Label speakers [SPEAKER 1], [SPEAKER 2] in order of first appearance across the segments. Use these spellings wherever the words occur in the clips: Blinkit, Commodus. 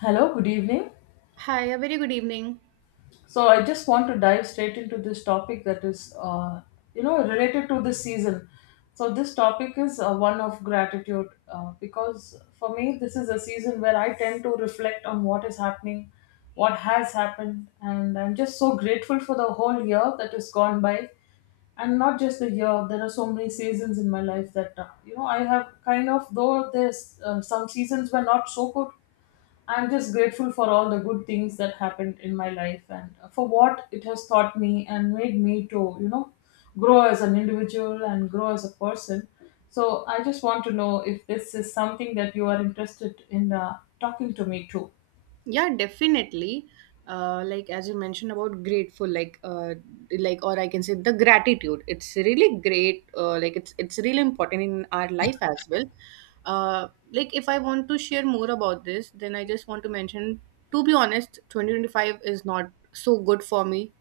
[SPEAKER 1] Hello, good evening.
[SPEAKER 2] Hi, a very good evening.
[SPEAKER 1] So I just want to dive straight into this topic that is, you know, related to this season. So this topic is one of gratitude because for me this is a season where I tend to reflect on what is happening, what has happened, and I'm just so grateful for the whole year that has gone by, and not just the year. There are so many seasons in my life that you know I have kind of though there's some seasons were not so good. I'm just grateful for all the good things that happened in my life and for what it has taught me and made me to, you know, grow as an individual and grow as a person. So I just want to know if this is something that you are interested in talking to me too.
[SPEAKER 2] Yeah, definitely. Like as you mentioned about grateful, like or I can say the gratitude. It's really great. Like it's really important in our life as well. Like if I want to share more about this, then I just want to mention. To be honest, 2025 is not so good for me,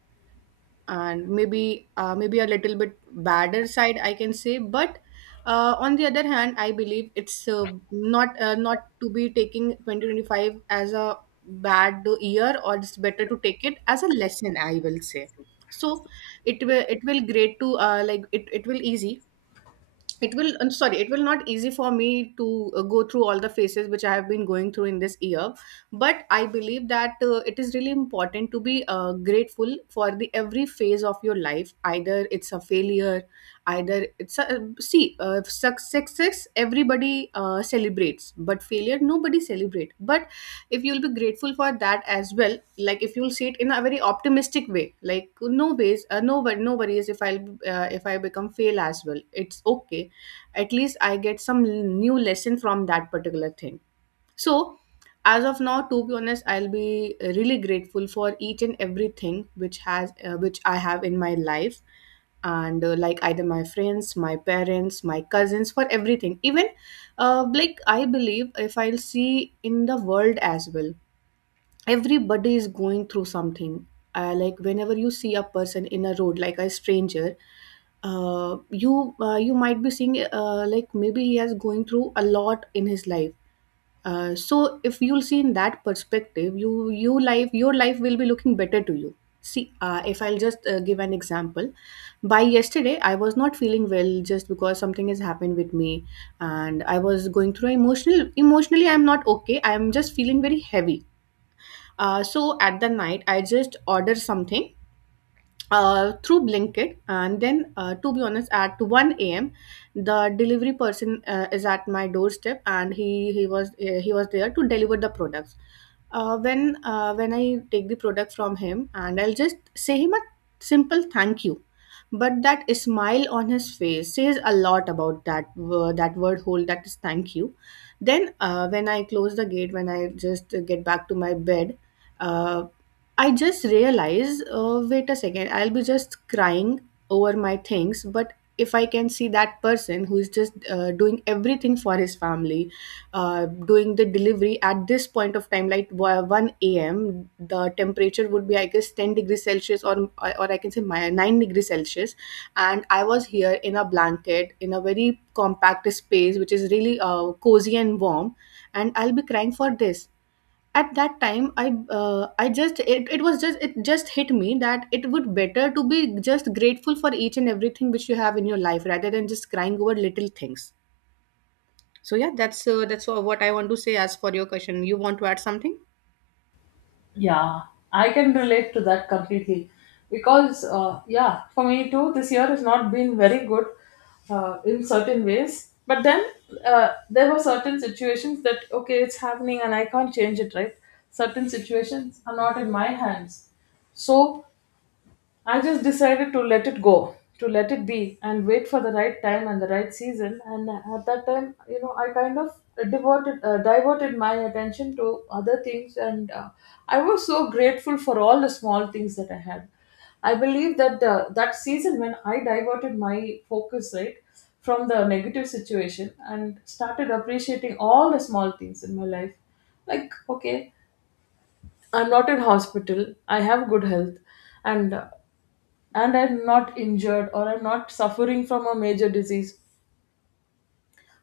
[SPEAKER 2] and maybe maybe a little bit badder side, I can say. But on the other hand, I believe it's not to be taking 2025 as a bad year, or it's better to take it as a lesson. I will say so. It will great to like it will easy, it will, I'm sorry, it will not easy for me to go through all the phases which I have been going through in this year. But I believe that it is really important to be grateful for the every phase of your life, either it's a failure, either it's a success everybody celebrates, but failure nobody celebrate. But if you'll be grateful for that as well, like if you'll see it in a very optimistic way, like no ways, no worries. If I'll if I become fail as well, it's okay. At least I get some new lesson from that particular thing. So as of now, to be honest, I'll be really grateful for each and everything which has which I have in my life, and like either my friends, my parents, my cousins, for everything. Even like I believe if I'll see in the world as well, everybody is going through something. Like whenever you see a person in a road like a stranger, you might be seeing, like maybe he has going through a lot in his life. So if you'll see in that perspective, you life your life will be looking better to you. See, if I'll just give an example, by yesterday I was not feeling well just because something has happened with me, and I was going through emotionally I'm not okay, I'm just feeling very heavy. So at the night, I just order something through Blinkit. And then to be honest, at 1 a.m., the delivery person is at my doorstep, and he was there to deliver the products. When when I take the product from him, and I'll just say him a simple thank you. But that smile on his face says a lot about that word whole. That is thank you. Then when I close the gate, when I just get back to my bed, uh, I just realize, wait a second, I'll be just crying over my things. But if I can see that person who is just doing everything for his family, doing the delivery at this point of time, like 1 a.m., the temperature would be, I guess, 10 degrees Celsius, or I can say my 9 degrees Celsius. And I was here in a blanket in a very compact space, which is really cozy and warm. And I'll be crying for this. At that time, I just it just hit me that it would better to be just grateful for each and everything which you have in your life, rather than just crying over little things. So yeah, that's all what I want to say as for your question. You want to add something?
[SPEAKER 1] Yeah, I can relate to that completely because, yeah, for me too, this year has not been very good in certain ways. But then there were certain situations that, okay, it's happening and I can't change it, right? Certain situations are not in my hands. So I just decided to let it go, to let it be, and wait for the right time and the right season. And at that time, you know, I kind of diverted my attention to other things, and I was so grateful for all the small things that I had. I believe that that season when I diverted my focus right from the negative situation and started appreciating all the small things in my life, like okay, I'm not in hospital. I have good health, and uh, and I'm not injured or I'm not suffering from a major disease.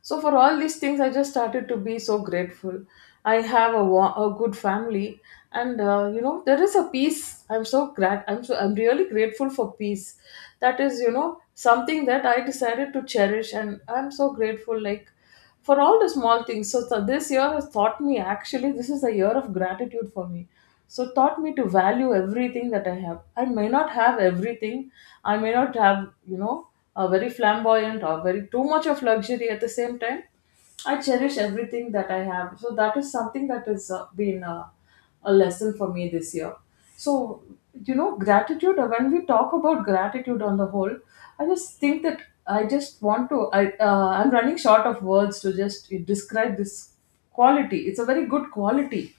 [SPEAKER 1] So for all these things, I just started to be so grateful. I have a, a good family, and you know there is a peace. I'm really grateful for peace. That is you know something that I decided to cherish, and I'm so grateful. Like for all the small things. So this year has taught me actually this is a year of gratitude for me. So taught me to value everything that I have. I may not have everything. I may not have you know a very flamboyant or very too much of luxury at the same time. I cherish everything that I have. So that is something that has been. A lesson for me this year. So, you know, gratitude, when we talk about gratitude on the whole, I just think that I just want to, I, I'm running short of words to just describe this quality. It's a very good quality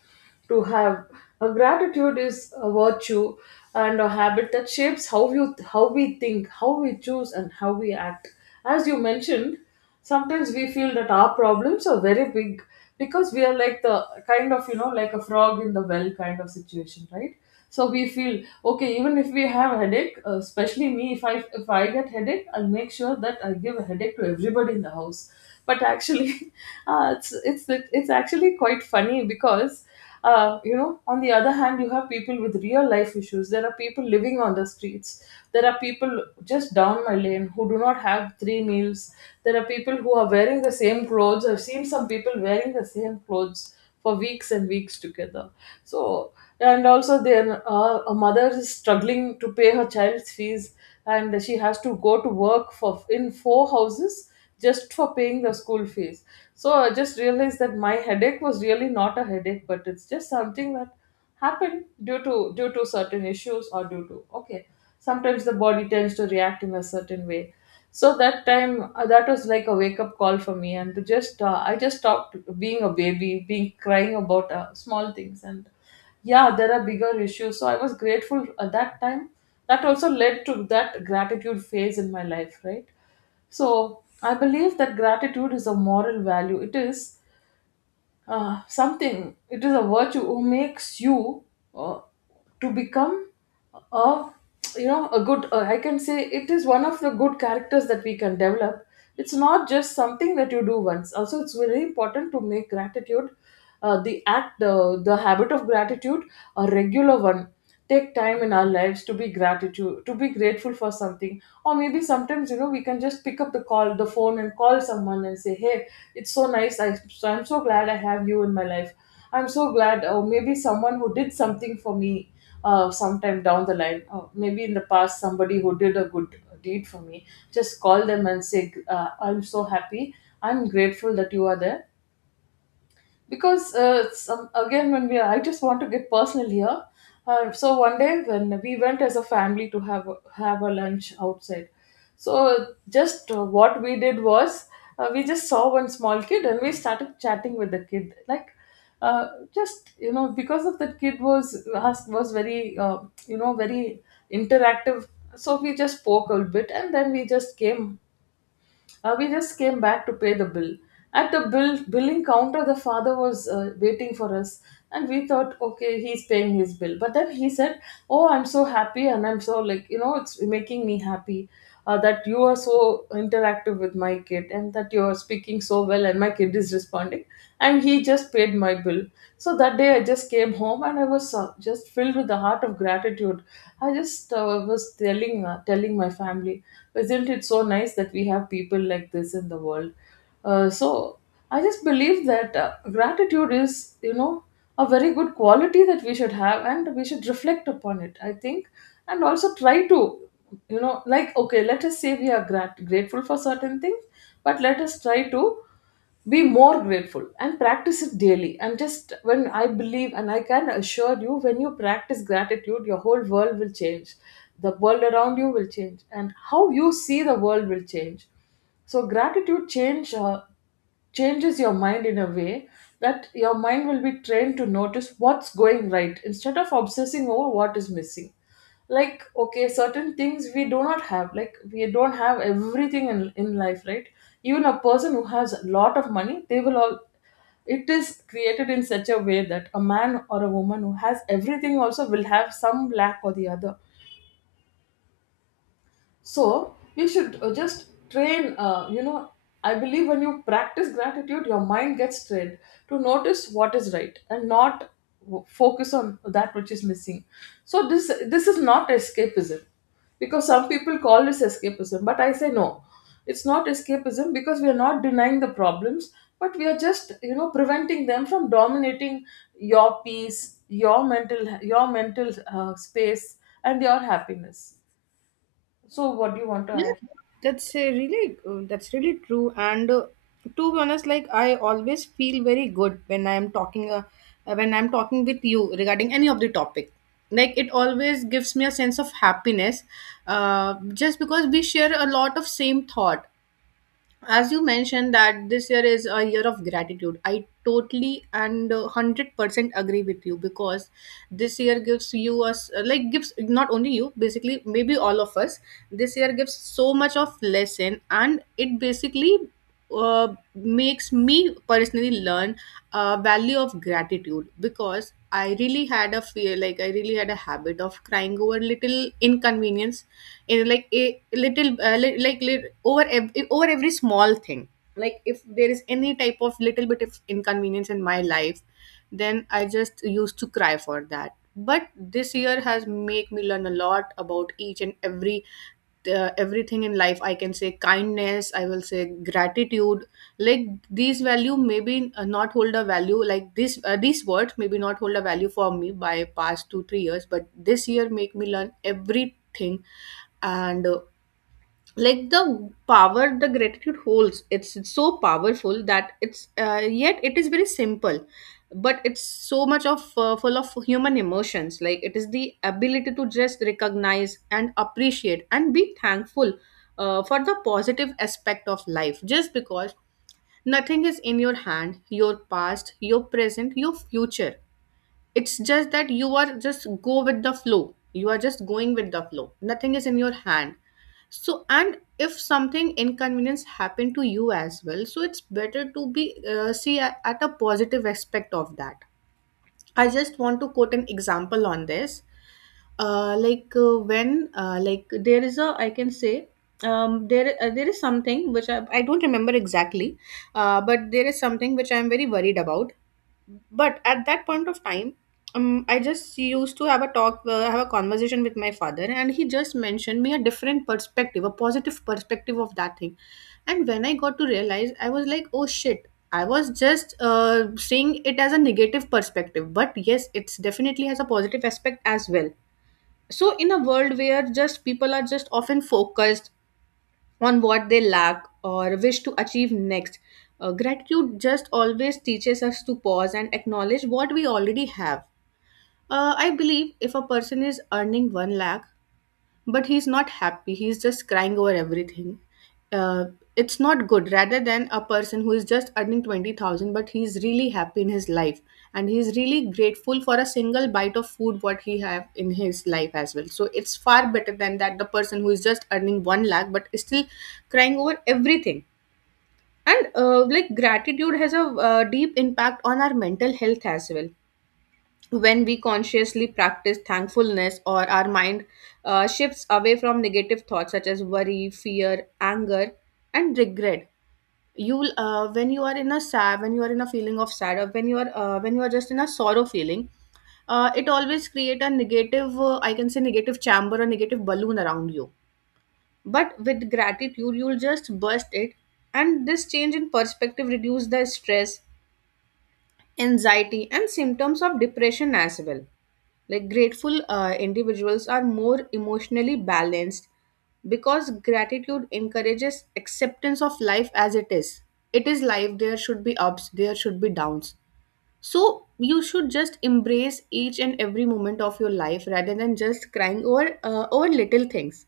[SPEAKER 1] to have. A gratitude is a virtue and a habit that shapes how we think, how we choose, and how we act. As you mentioned, sometimes we feel that our problems are very big because we are like the kind of you know like a frog in the well kind of situation, right? So we feel okay, even if we have headache, especially me, if I get headache, I'll make sure that I give a headache to everybody in the house, but actually uh, it's it's it's actually quite funny because you know on the other hand you have people with real life issues. There are people living on the streets, there are people just down my lane who do not have three meals, there are people who are wearing the same clothes. I've seen some people wearing the same clothes for weeks and weeks together. So and also there, a mother is struggling to pay her child's fees and she has to go to work for in four houses just for paying the school fees. So I just realized that my headache was really not a headache, but it's just something that happened due to certain issues or due to okay sometimes the body tends to react in a certain way. So that time, that was like a wake up call for me and to just I just stopped being a baby, being crying about small things, and yeah there are bigger issues. So I was grateful at that time. That also led to that gratitude phase in my life, right? So I believe that gratitude is a moral value. It is a virtue who makes you uh, to become a you know a good, I can say it is one of the good characters that we can develop. It's not just something that you do once also. It's very important to make gratitude the act, the habit of gratitude, a regular one. Take time in our lives to be gratitude to be grateful for something. Or maybe sometimes you know we can just pick up the phone and call someone and say hey, it's so nice. I'm so glad I have you in my life. I'm so glad. Oh, maybe someone who did something for me sometime down the line. Oh, maybe in the past somebody who did a good deed for me, just call them and say, I'm so happy, I'm grateful that you are there. Because again when we are, I just want to get personal here. So one day when we went as a family to have a lunch outside. So just what we did was, we just saw one small kid and we started chatting with the kid, like uh, just you know because of that kid was was very you know very interactive. So we just spoke a little bit and then we just came, we just came back to pay the bill. At the billing counter, the father was waiting for us, and we thought, okay, he's paying his bill. But then he said, "Oh, I'm so happy, and I'm so, like, you know, it's making me happy that you are so interactive with my kid, and that you are speaking so well, and my kid is responding." And he just paid my bill. So that day, I just came home, and I was just filled with the heart of gratitude. I just was telling my family, isn't it so nice that we have people like this in the world? So I just believe that gratitude is, you know, a very good quality that we should have and we should reflect upon it, I think, and also try to, you know, like, okay, let us say we are grateful for certain things, but let us try to be more grateful and practice it daily. And just when I believe, and I can assure you, when you practice gratitude, your whole world will change. The world around you will change and how you see the world will change. So gratitude changes your mind in a way that your mind will be trained to notice what's going right instead of obsessing over what is missing. Like okay, certain things we do not have, like we don't have everything in life, right? Even a person who has a lot of money, they will all, it is created in such a way that a man or a woman who has everything also will have some lack or the other. So you should just train. You know, I believe when you practice gratitude, your mind gets trained to notice what is right and not focus on that which is missing. So this is not escapism, because some people call this escapism, but I say no, it's not escapism because we are not denying the problems, but we are just you know preventing them from dominating your peace, your mental space, and your happiness. So, what do you want to
[SPEAKER 2] Yeah,
[SPEAKER 1] add?
[SPEAKER 2] that's really true. And to be honest, like I always feel very good when I'm talking with you regarding any of the topic. Like it always gives me a sense of happiness, just because we share a lot of same thought. As you mentioned that this year is a year of gratitude, I totally and 100% agree with you, because this year gives you us like gives not only you, basically maybe all of us. This year gives so much of lesson, and it basically makes me personally learn a value of gratitude, because I really had a fear, like I really had a habit of crying over little inconvenience, like a little over every small thing. Like if there is any type of little bit of inconvenience in my life, then I just used to cry for that. But this year has made me learn a lot about each and everything in life. I can say kindness, I will say gratitude. Like these value maybe not hold a value like this. These words maybe not hold a value for me by past 2 3 years, but this year make me learn everything. And like the power the gratitude holds, it's so powerful that it's, yet it is very simple, but it's so much of full of human emotions. Like it is the ability to just recognize and appreciate and be thankful for the positive aspect of life, just because nothing is in your hand, your past, your present, your future. It's just that you are just go with the flow. You are just going with the flow. Nothing is in your hand. So, and if something inconvenience happened to you as well, so it's better to be at a positive aspect of that. I just want to quote an example on this. When like there is a I can say, there is something which I don't remember exactly, but there is something which I am very worried about. But at that point of time, I just used to have a conversation with my father, and he just mentioned me a different perspective, a positive perspective of that thing. And when I got to realize, I was like, oh shit, I was just seeing it as a negative perspective, but yes, it's definitely has a positive aspect as well. So in a world where just people are just often focused on what they lack or wish to achieve next. Gratitude just always teaches us to pause and acknowledge what we already have. I believe if a person is earning 1 lakh, but he's not happy, he's just crying over everything, uh, it's not good, rather than a person who is just earning 20,000 but he's really happy in his life, and he's really grateful for a single bite of food what he have in his life as well. So it's far better than that, the person who is just earning 1 lakh but is still crying over everything. And like gratitude has a deep impact on our mental health as well. When we consciously practice thankfulness, or our mind shifts away from negative thoughts such as worry, fear, anger, and regret, you'll when you are in a sad, when you are in a feeling of sad, or when you are just in a sorrow feeling, it always create a negative, I can say, negative chamber or negative balloon around you. But with gratitude, you'll just burst it. And this change in perspective reduce the stress, anxiety, and symptoms of depression as well. Like grateful individuals are more emotionally balanced, because gratitude encourages acceptance of life as it is. It is life, there should be ups, there should be downs. So you should just embrace each and every moment of your life, rather than just crying over little things.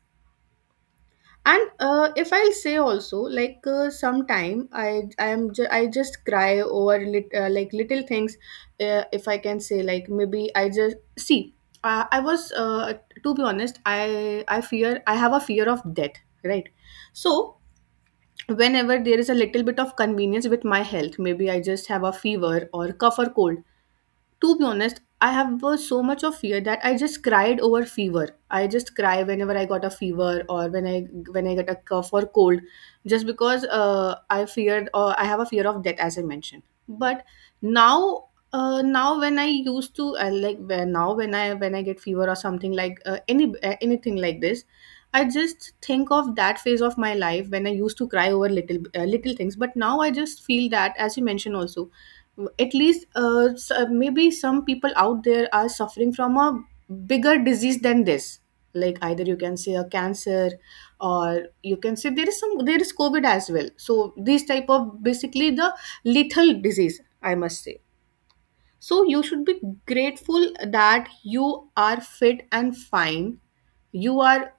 [SPEAKER 2] And if I'll say also, like sometime I just cry over like little things. If I can say, like maybe I just see, I was to be honest, I fear, I have a fear of death, right? So whenever there is a little bit of convenience with my health, maybe I just have a fever or cough or cold. To be honest, I have so much of fear that I just cried over fever. I just cry whenever I got a fever or when I get a cough or cold, just because I feared, or I have a fear of death, as I mentioned. But now, now when I used to like now when I get fever or something like anything like this, I just think of that phase of my life when I used to cry over little things. But now I just feel that, as you mentioned also, at least maybe some people out there are suffering from a bigger disease than this, like either you can say a cancer or you can say there is covid as well. So these type of basically the lethal disease, I must say. So you should be grateful that you are fit and fine, you are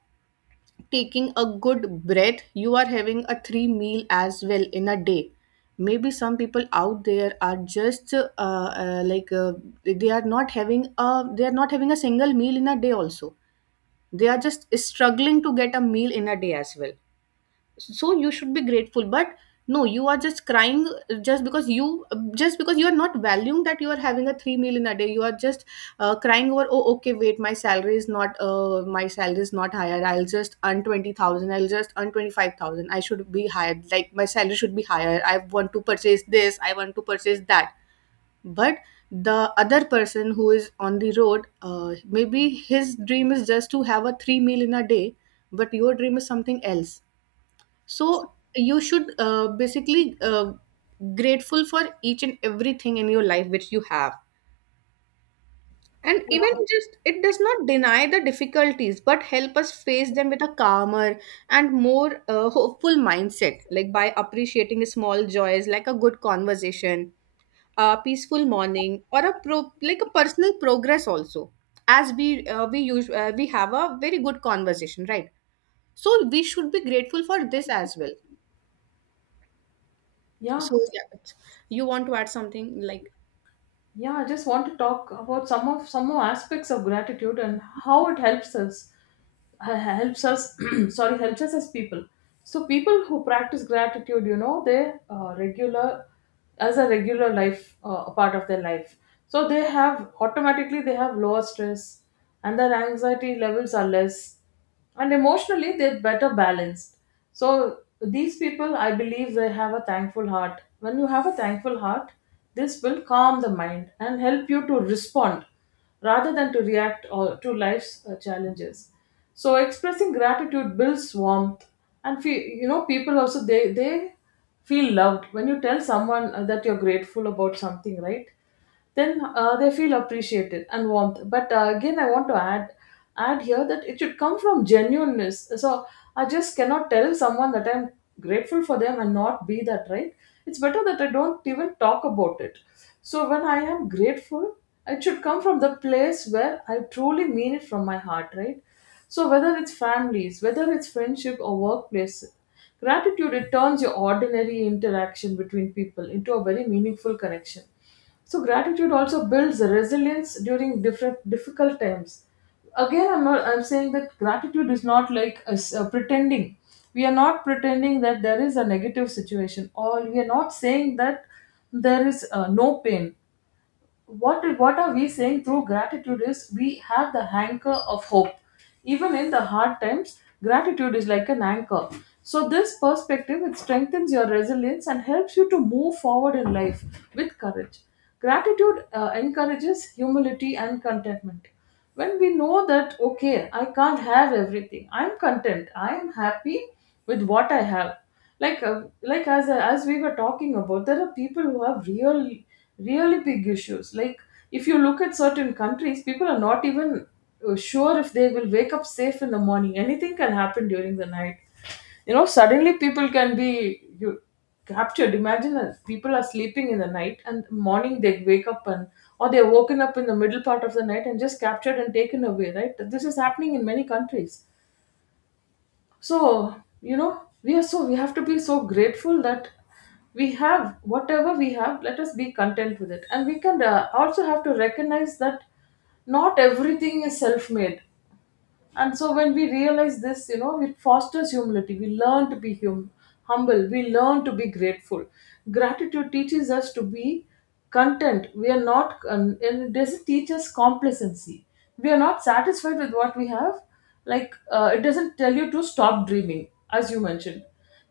[SPEAKER 2] taking a good breath, you are having a three meal as well in a day. Maybe some people out there are just like they are not having a they are not having a single meal in a day also. They are just struggling to get a meal in a day as well, so you should be grateful, but no, you are just crying just because you, just because you are not valuing that you are having a three meal in a day. You are just crying over, oh okay, wait, my salary is not higher. I'll just earn 20,000, I'll just earn 25,000. I should be higher, like my salary should be higher. I want to purchase this, I want to purchase that. But the other person who is on the road, maybe his dream is just to have a three meal in a day, but your dream is something else. So you should, basically, grateful for each and everything in your life which you have. And even, just, it does not deny the difficulties but help us face them with a calmer and more hopeful mindset, like by appreciating small joys like a good conversation, a peaceful morning, or a pro, like a personal progress also. As we have a very good conversation, right? So we should be grateful for this as well.
[SPEAKER 1] Yeah,
[SPEAKER 2] So yeah, you want to add something like...
[SPEAKER 1] yeah. I just want to talk about some more aspects of gratitude and how it helps us. Helps us. Sorry, helps us as people. So, people who practice gratitude, you know, they regular as a regular life a part of their life. So they have automatically they have lower stress, and their anxiety levels are less, and emotionally they're better balanced. So these people, I believe, they have a thankful heart. When you have a thankful heart, this will calm the mind and help you to respond rather than to react or to life's challenges. So expressing gratitude builds warmth and people also they feel loved. When you tell someone that you're grateful about something, right, then they feel appreciated and warmth. But again, I want to add here that it should come from genuineness. So I just cannot tell someone that I'm grateful for them and not be that, right? It's better that I don't even talk about it. So when I am grateful, it should come from the place where I truly mean it from my heart, right? So whether it's families, whether it's friendship or workplace, gratitude, it turns your ordinary interaction between people into a very meaningful connection. So gratitude also builds resilience during different difficult times. Again, I'm not. I'm saying that gratitude is not like us pretending. We are not pretending that there is a negative situation, or we are not saying that there is no pain. What are we saying through gratitude is we have the anchor of hope. Even in the hard times, gratitude is like an anchor. So this perspective, it strengthens your resilience and helps you to move forward in life with courage. Gratitude encourages humility and contentment. When we know that, okay, I can't have everything, I'm content, I am happy with what I have. Like uh, like as as we were talking about, there are people who have really big issues. Like, if you look at certain countries, people are not even sure if they will wake up safe in the morning. Anything can happen during the night. You know, suddenly people can be you captured. Imagine that people are sleeping in the night and morning they wake up, and or they're woken up in the middle part of the night and just captured and taken away, right? This is happening in many countries. So, you know, we are so, we have to be so grateful that we have whatever we have. Let us be content with it, and we can also have to recognize that not everything is self made. And so when we realize this, you know, it fosters humility. We learn to be humble. We learn to be grateful. Gratitude teaches us to be content. We are not, and it doesn't teach us complacency. We are not satisfied with what we have. Like, it doesn't tell you to stop dreaming. As you mentioned,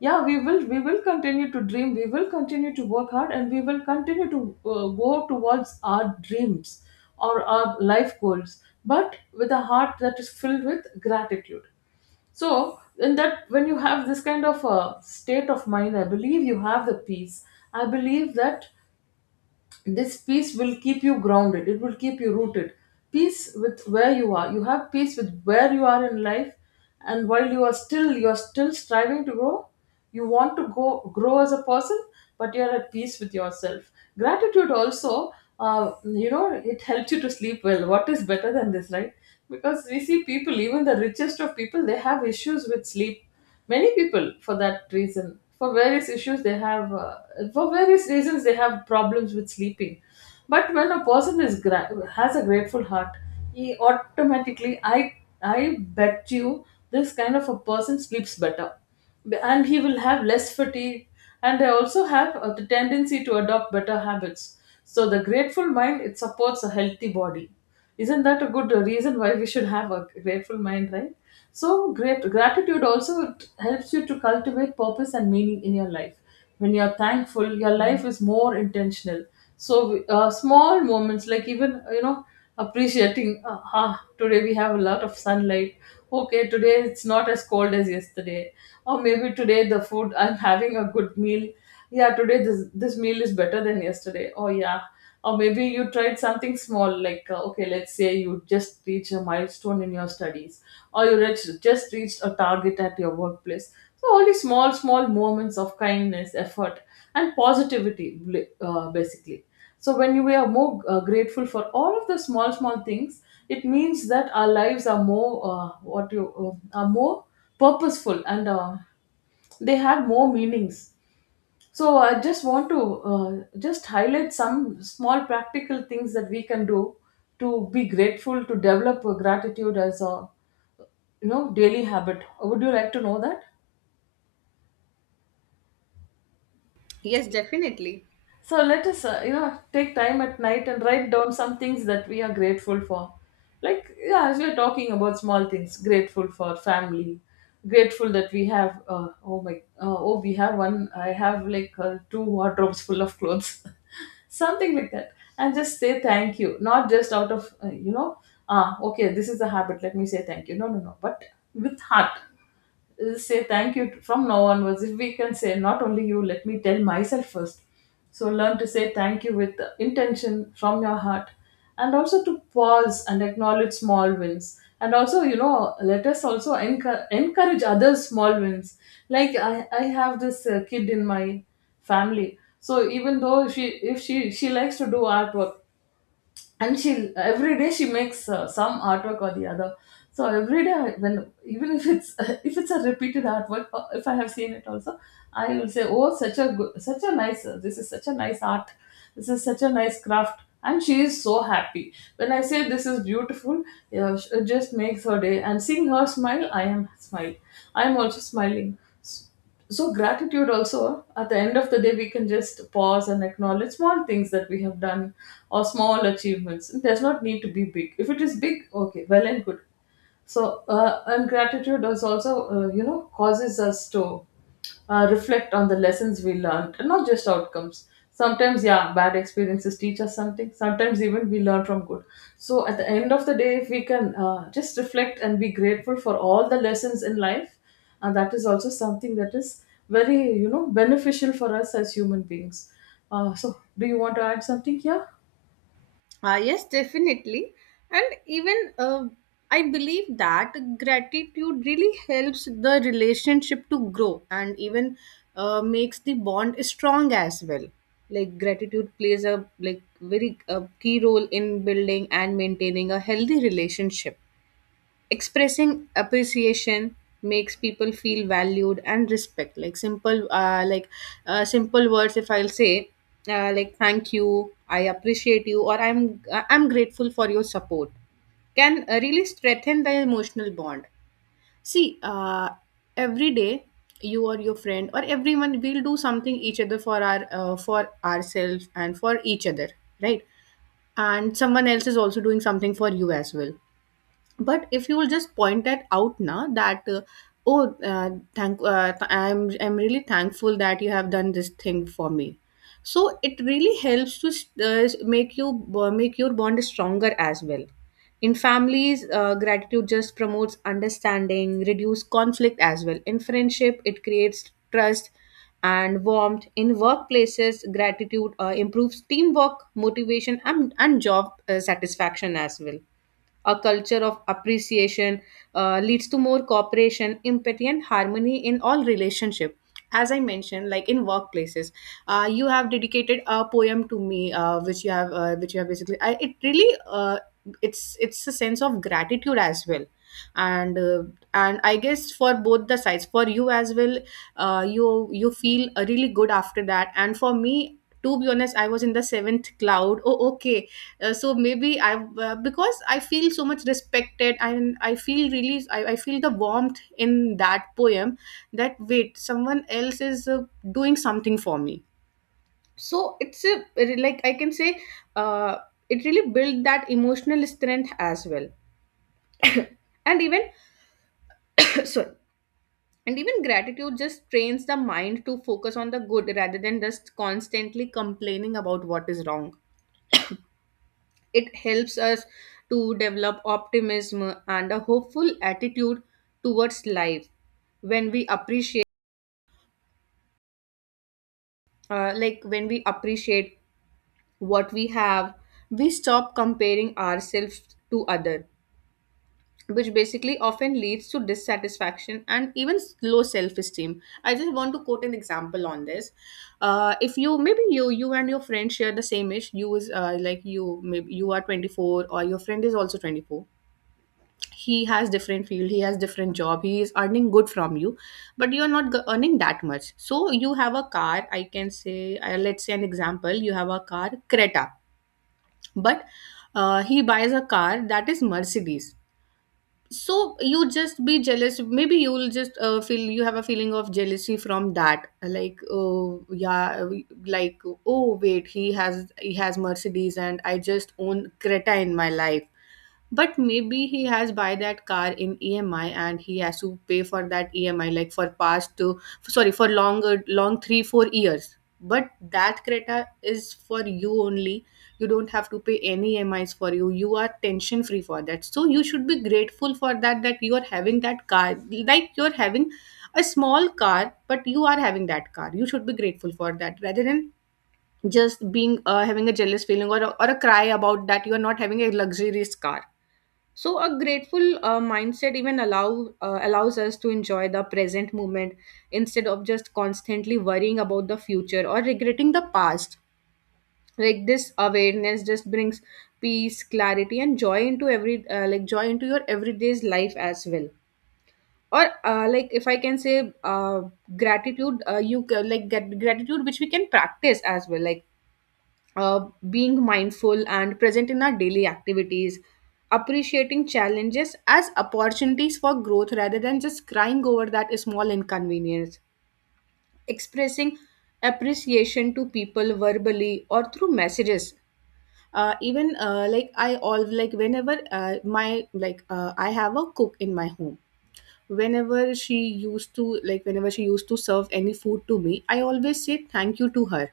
[SPEAKER 1] yeah, we will continue to dream, we will continue to work hard, and we will continue to go towards our dreams or our life goals, but with a heart that is filled with gratitude. So in that, when you have this kind of a state of mind, I believe you have the peace. I believe that this peace will keep you grounded, it will keep you rooted. Peace with where you are, you have peace with where you are in life. And while you are still striving to grow, you want to go grow as a person, but you are at peace with yourself. Gratitude also, you know, it helps you to sleep well. What is better than this, right? Because we see people, even the richest of people, they have issues with sleep. Many people, for that reason, for various issues they have, for various reasons they have problems with sleeping. But when a person has a grateful heart, he automatically, I bet you, this kind of a person sleeps better. And he will have less fatigue, and they also have the tendency to adopt better habits. So the grateful mind, it supports a healthy body. Isn't that a good reason why we should have a grateful mind, right? So great gratitude also, it helps you to cultivate purpose and meaning in your life. When you're thankful, your life is more intentional. So small moments, like, even, you know, appreciating, today we have a lot of sunlight. Okay, today it's not as cold as yesterday. Or maybe today the food, I'm having a good meal. Yeah, today this meal is better than yesterday. Oh yeah. Or maybe you tried something small, like, okay, let's say you just reach a milestone in your studies, or you reach, just reached a target at your workplace. So all these small, small moments of kindness, effort, and positivity, basically, so when we are more grateful for all of the small, small things, it means that our lives are more what you are more purposeful and they have more meanings. So I just want to just highlight some small practical things that we can do to be grateful, to develop a gratitude as a, you know, daily habit. Would you like to know that?
[SPEAKER 2] Yes, definitely.
[SPEAKER 1] So let us, you know, take time at night and write down some things that we are grateful for. Like, yeah, as we're talking about small things, grateful for family, grateful that we have, we have one, I have like two wardrobes full of clothes, something like that. And just say thank you, not just out of, you know, okay, this is a habit, let me say thank you. No, no, no, but with heart. Say thank you. From now onwards, if we can say, not only you, let me tell myself first. So learn to say thank you with intention from your heart. And also to pause and acknowledge small wins, and also, you know, let us also encourage other small wins. Like I have this kid in my family. So even though she, if she likes to do artwork, and she every day she makes some artwork or the other. So every day I- when, even if it's if it's a repeated artwork, or if I have seen it also, I will say, oh, such a good, such a nice, this is such a nice art, this is such a nice craft, and she is so happy when I say this is beautiful. Yeah, it just makes her day, and seeing her smile, I am also smiling. So gratitude also, at the end of the day, we can just pause and acknowledge small things that we have done, or small achievements. It does not need to be big. If it is big, okay, well and good. So, and gratitude is also, you know, causes us to reflect on the lessons we learned, and not just outcomes. Sometimes, yeah, bad experiences teach us something. Sometimes, even we learn from good. So, at the end of the day, if we can just reflect and be grateful for all the lessons in life, and that is also something that is very, you know, beneficial for us as human beings. So, do you want to add something here?
[SPEAKER 2] Yes, definitely. And even, I believe that gratitude really helps the relationship to grow, and even makes the bond strong as well. Like, gratitude plays a, like, very, key role in building and maintaining a healthy relationship. Expressing appreciation makes people feel valued and respect, like simple words, if I'll say, like thank you, I appreciate you, or I'm grateful for your support, can really strengthen the emotional bond. See, every day, you or your friend or everyone will do something each other for our for ourselves and for each other, right? And someone else is also doing something for you as well. But if you will just point that out now that, oh thank th- I'm really thankful that you have done this thing for me. So it really helps to uh, make you make your bond stronger as well. In families, gratitude just promotes understanding, reduce conflict as well. In friendship, it creates trust and warmth. In workplaces, gratitude improves teamwork, motivation, and job satisfaction as well. A culture of appreciation leads to more cooperation, empathy, and harmony in all relationship. As I mentioned, like in workplaces, you have dedicated a poem to me, which you have basically. It really, it's a sense of gratitude as well, and uh, and I guess for both the sides, for you as well, you feel really good after that, and for me, to be honest, I was in the seventh cloud. Oh, okay. Uh, so maybe i uh, because i feel so much respected, and I feel the warmth in that poem, that wait, someone else is doing something for me. So it's a, like, I can say, uh, it really built that emotional strength as well. And even, sorry, and even gratitude just trains the mind to focus on the good rather than just constantly complaining about what is wrong. It helps us to develop optimism and a hopeful attitude towards life. When we appreciate uh, like when we appreciate what we have, we stop comparing ourselves to other, which basically often leads to dissatisfaction and even low self-esteem. I just want to quote an example on this. If you, maybe you and your friend share the same age, you is, like, you maybe you are 24, or your friend is also 24. He has different field, he has different job, he is earning good from you. But you are not earning that much. So you have a car, I can say, let's say an example, you have a car Creta. But he buys a car that is Mercedes. So you just be jealous, maybe you will just feel, you have a feeling of jealousy from that, like, oh yeah, like, oh wait, he has Mercedes, and I just own Creta in my life. But maybe he has buy that car in EMI, and he has to pay for that EMI like for past to, sorry, for longer, long three, 4 years. But that Creta is for you only. You don't have to pay any EMIs for you. You are tension free for that. So you should be grateful for that, that you are having that car. Like, you're having a small car, but you are having that car. You should be grateful for that rather than just being, having a jealous feeling, or, or a cry about that you are not having a luxurious car. So a grateful mindset even allows us to enjoy the present moment instead of just constantly worrying about the future or regretting the past. Like, this awareness just brings peace, clarity, and joy into every, like, joy into your everyday's life as well. Or, like, if I can say, gratitude, like, get gratitude which we can practice as well. Like, being mindful and present in our daily activities, appreciating challenges as opportunities for growth rather than just crying over that small inconvenience, expressing appreciation to people verbally or through messages. Even like I all like whenever my like I have a cook in my home. Whenever she used to serve any food to me, I always say thank you to her,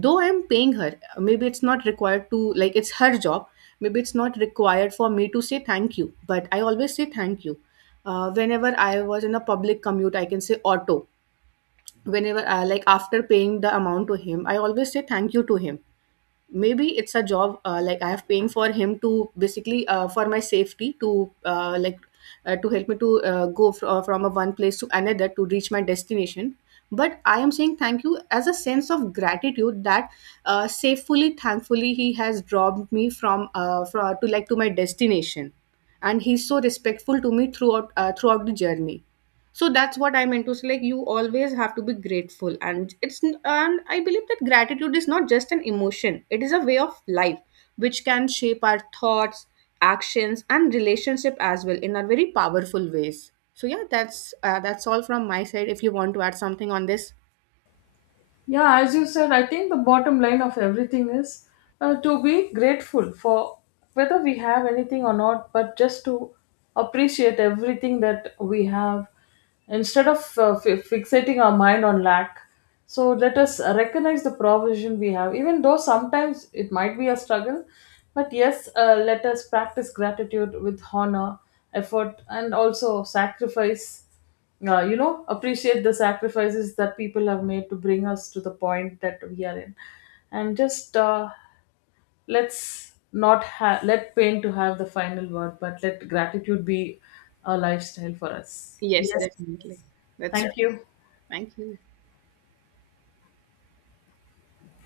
[SPEAKER 2] though I'm paying her. Maybe it's not required to, like, it's her job. Maybe it's not required for me to say thank you, but I always say thank you. Whenever I was in a public commute, I can say auto, whenever like, after paying the amount to him, I always say thank you to him. Maybe it's a job, like, I have paying for him to basically, for my safety, to, like, to help me to, go, from a one place to another to reach my destination. But I am saying thank you as a sense of gratitude that, safely, thankfully, he has dropped me from, from to, like, to my destination. And he's so respectful to me throughout throughout the journey. So that's what I meant, into, so, like, you always have to be grateful, and and I believe that gratitude is not just an emotion, it is a way of life, which can shape our thoughts, actions, and relationship as well in a very powerful ways. So yeah, that's that's all from my side, if you want to add something on this.
[SPEAKER 1] Yeah, as you said, I think the bottom line of everything is to be grateful for whether we have anything or not, but just to appreciate everything that we have instead of fi fixating our mind on lack. So let us recognize the provision we have, even though sometimes it might be a struggle. But yes, let us practice gratitude with honor, effort, and also sacrifice. You know, appreciate the sacrifices that people have made to bring us to the point that we are in. And just let's not ha- let pain to have the final word, but let gratitude be a lifestyle for us.
[SPEAKER 2] Yes,
[SPEAKER 1] Yes.
[SPEAKER 2] definitely. That's
[SPEAKER 1] Thank
[SPEAKER 2] true.
[SPEAKER 1] you.
[SPEAKER 2] Thank you.